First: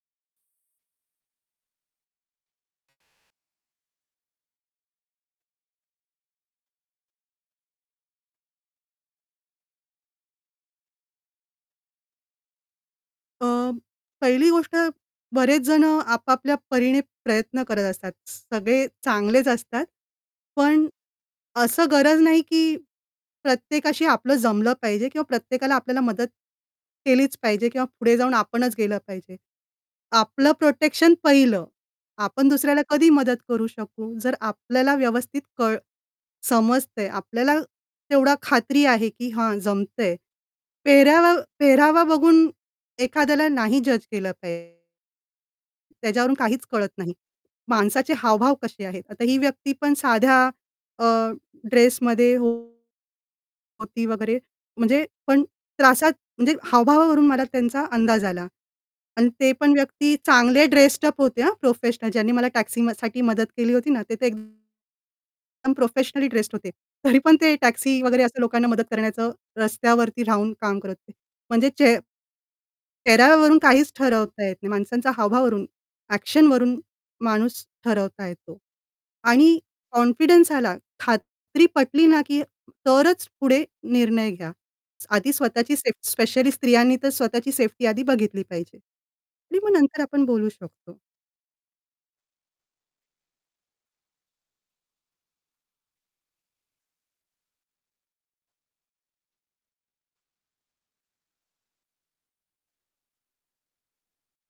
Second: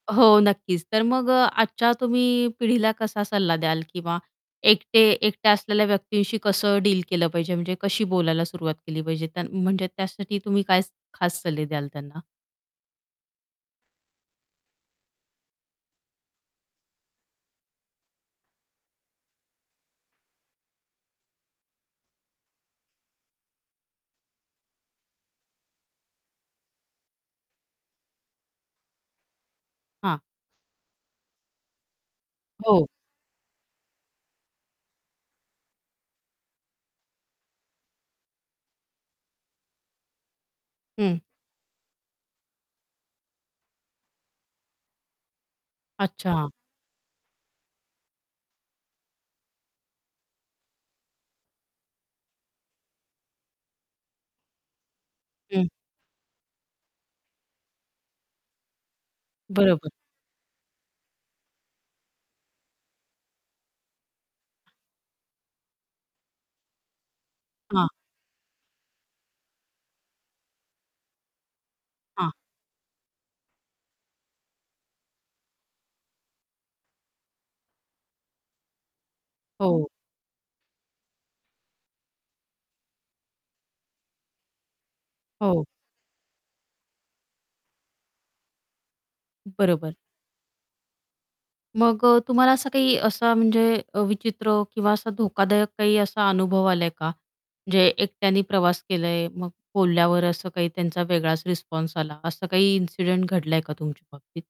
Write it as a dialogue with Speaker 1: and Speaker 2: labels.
Speaker 1: हो, नक्कीच. तर मग अ, आजच्या तुम्ही पिढीला कसा सल्ला द्याल किंवा एकटे एकट्या असलेल्या व्यक्तींशी कसं डील केलं पाहिजे म्हणजे कशी बोलायला सुरुवात केली पाहिजे? म्हणजे त्यासाठी तुम्ही काय खास सल्ले द्याल त्यांना?
Speaker 2: अ, पहिली गोष्ट बरेच जण आपापल्या परीने प्रयत्न करत असतात. सगळे चांगलेच असतात. पण असं गरज नाही, की प्रत्येकाशी आपलं जमलं पाहिजे किंवा प्रत्येकाला आपल्याला मदत केलीच पाहिजे किंवा पुढे जाऊन आपणच गेलं पाहिजे.
Speaker 1: हां.
Speaker 2: आपलं प्रोटेक्शन पाहिलं. आपण दुसऱ्याला
Speaker 1: हो.
Speaker 2: कधी मदत करू शकू जर आपल्याला व्यवस्थित कळ समजतंय. आपल्याला तेवढी खात्री आहे, की हा जमतंय.
Speaker 1: हं.
Speaker 2: पेहरावा पेहरावा बघून एखाद्याला नाही जज केलं पा त्याज्यावरून
Speaker 1: अच्छा.
Speaker 2: काहीच कळत नाही. माणसाचे हावभाव कसे आहेत? आता ही व्यक्ती पण साध्या अ, ड्रेसमध्ये होती वगैरे म्हणजे पण
Speaker 1: हं.
Speaker 2: त्रासात म्हणजे हावभावावरून मला त्यांचा अंदाज आला. आणि ते पण
Speaker 1: बरोबर.
Speaker 2: व्यक्ती चांगले ड्रेस्ड अप होते हं प्रोफेशनल ज्यांनी मला टॅक्सी म साठी मदत केली होती ना ते तर एकदम प्रोफेशनल ड्रेस्ड होते. तरी पण ते
Speaker 1: हां.
Speaker 2: टॅक्सी वगैरे असं लोकांना मदत करण्याचं रस्त्यावरती राहून काम करत होते. म्हणजे चे
Speaker 1: हां.
Speaker 2: चेहऱ्यावरून काहीच ठरवता येत नाही. माणसांचा हावभाव वरून ॲक्शनवरून माणूस ठरवता येतो. आणि
Speaker 1: हो.
Speaker 2: कॉन्फिडन्स आला, खात्री पटली ना की तरच पुढे निर्णय घ्या. आधी
Speaker 1: हो.
Speaker 2: स्वतःची सेफ स्पेशली स्त्रियांनी तर स्वतःची सेफ्टी आधी बघितली पाहिजे. आणि मग
Speaker 1: बरोबर.
Speaker 2: नंतर आपण बोलू शकतो.
Speaker 1: मग अ, तुम्हाला असं काही असा म्हणजे अ, विचित्र किंवा असा धोकादायक काही असा अनुभव आलाय का? म्हणजे एकट्याने प्रवास केलाय मग बोलल्यावर असं काही त्यांचा वेगळाच रिस्पॉन्स आला, असं काही इन्सिडेंट घडलाय का तुमच्या बाबतीत?